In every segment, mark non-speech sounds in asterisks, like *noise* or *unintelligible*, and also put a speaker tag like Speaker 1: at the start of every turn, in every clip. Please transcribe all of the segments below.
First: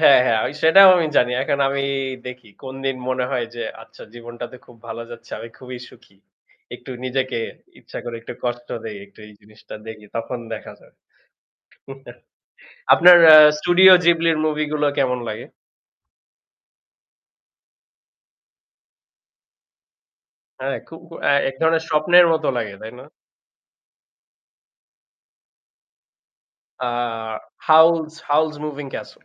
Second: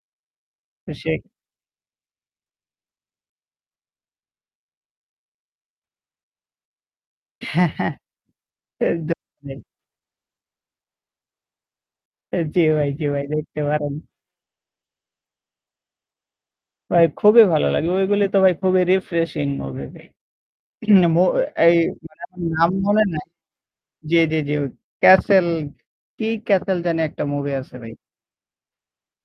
Speaker 1: হ্যাঁ, হ্যাঁ আমি সেটাও
Speaker 2: তো
Speaker 1: আমি
Speaker 2: সে।
Speaker 1: জানি। এখন আমি দেখি কোনদিন মনে হয় যে আচ্ছা জীবনটাতে খুব ভালো যাচ্ছে। আমি খুবই সুখী। একটু নিজেকে
Speaker 2: হ্যাঁ, হ্যাঁ,
Speaker 1: ইচ্ছা করে একটু কষ্ট দেই, একটু
Speaker 2: একদম
Speaker 1: এই
Speaker 2: তাই।
Speaker 1: জিনিসটা দেখি তখন দেখা যাবে। *chuckles*
Speaker 2: অ্যা জি ভাই, জি
Speaker 1: আপনার
Speaker 2: ভাই
Speaker 1: অ্যা
Speaker 2: দেখতে পারেন।
Speaker 1: স্টুডিও জিবলি র মুভি গুলো কেমন লাগে?
Speaker 2: ভাই খুবই ভালো লাগে। ঐগুলো তো ভাই খুবই রিফ্রেশিং মুভি ভাই।
Speaker 1: হ্যাঁ
Speaker 2: *clears throat* এ
Speaker 1: খুব
Speaker 2: নাম অ
Speaker 1: অ্যা এক
Speaker 2: এই,
Speaker 1: ধরনের স্বপ্নের মতো
Speaker 2: নাম
Speaker 1: লাগে, তাই
Speaker 2: মনে
Speaker 1: না?
Speaker 2: নাই জি, জি, জি। ঐ ক্যাসল, কি ক্যাসল
Speaker 1: অ্যা
Speaker 2: যেন একটা মুভি আছে ভাই।
Speaker 1: Howl's Howl's Moving Castle.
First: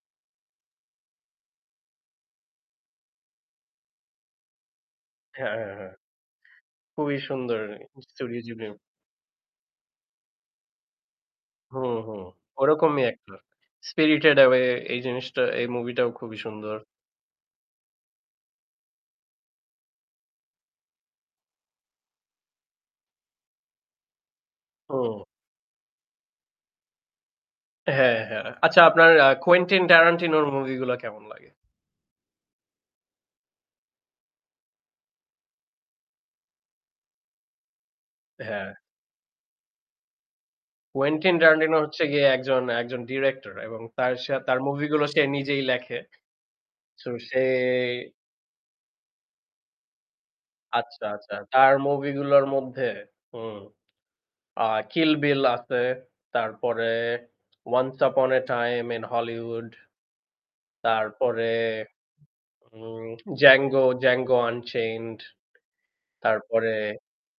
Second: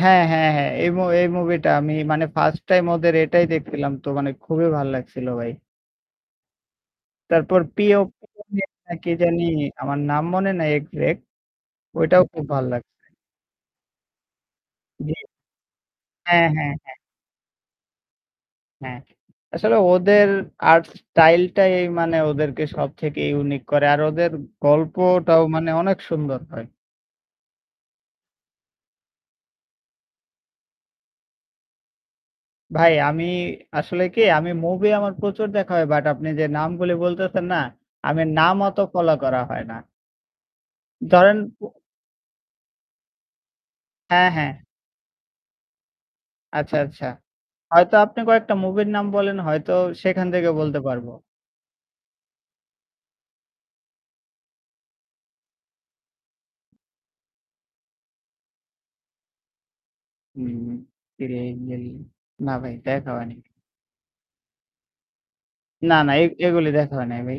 Speaker 2: হ্যাঁ, হ্যাঁ, হ্যাঁ এই মু এই মুভিটা আমি মানে ফার্স্ট টাইম ওদের এটাই দেখছিলাম তো মানে খুবই ভাল লাগছিল ভাই।
Speaker 1: হ্যাঁ, হ্যাঁ, হ্যাঁ। খুবই
Speaker 2: তারপর
Speaker 1: সুন্দর
Speaker 2: পিও।
Speaker 1: Studio
Speaker 2: *unintelligible*
Speaker 1: Ghibli.
Speaker 2: অ্যা কি জানি! আমার নাম মনে নাই এক্সাক্ট।
Speaker 1: হুম, হুম।
Speaker 2: ঐটাও খুব ভাল লাগছে।
Speaker 1: ওরকমই অ্যাক্টর। spirited away এই
Speaker 2: জি।
Speaker 1: জিনিসটা এই মুভিটাও খুবই
Speaker 2: হ্যাঁ, হ্যাঁ,
Speaker 1: সুন্দর।
Speaker 2: হ্যাঁ। হ্যাঁ। আসলে ওদের আর্ট স্টাইলটাই মানে ওদেরকে সবথেকে ইউনিক করে। আর ওদের
Speaker 1: হুম।
Speaker 2: গল্পটাও মানে অনেক সুন্দর হয়।
Speaker 1: হ্যাঁ, হ্যাঁ। আচ্ছা আপনার অ্যা Quentin Tarantino র মুভি গুলা কেমন লাগে?
Speaker 2: ভাই আমি আসলে কি আমি মুভি আমার প্রচুর দেখা হয়। বাট আপনি যে নামগুলো বলতেছেন না, আমি নাম
Speaker 1: হ্যাঁ।
Speaker 2: অত ফলো করা হয় না।
Speaker 1: কোয়েন্টিন
Speaker 2: ধরেন পু
Speaker 1: ট্যারান্টিনো হচ্ছে গিয়ে ১ জন, ১ জন ডিরেক্টর এবং তার
Speaker 2: হ্যাঁ,
Speaker 1: সা
Speaker 2: হ্যাঁ।
Speaker 1: তার মুভি গুলো সে নিজেই লেখে।
Speaker 2: আচ্ছা, আচ্ছা।
Speaker 1: সো সে
Speaker 2: হয়তো আপনি কয়েকটা মুভির নাম বলেন। হয়তো সেখান থেকে বলতে
Speaker 1: আচ্ছা,
Speaker 2: পারব।
Speaker 1: আচ্ছা। তার মুভি গুলোর মধ্যে হুম। অ্যা Kill Bill আছে। তারপরে Once upon a time in Hollywood।
Speaker 2: হুম।
Speaker 1: তারপরে
Speaker 2: *unintelligible* না ভাই
Speaker 1: উম
Speaker 2: দেখা হয়নি।
Speaker 1: Django Django unchained।
Speaker 2: না, না এ এগুলো
Speaker 1: তারপরে
Speaker 2: দেখা হয় নাই ভাই।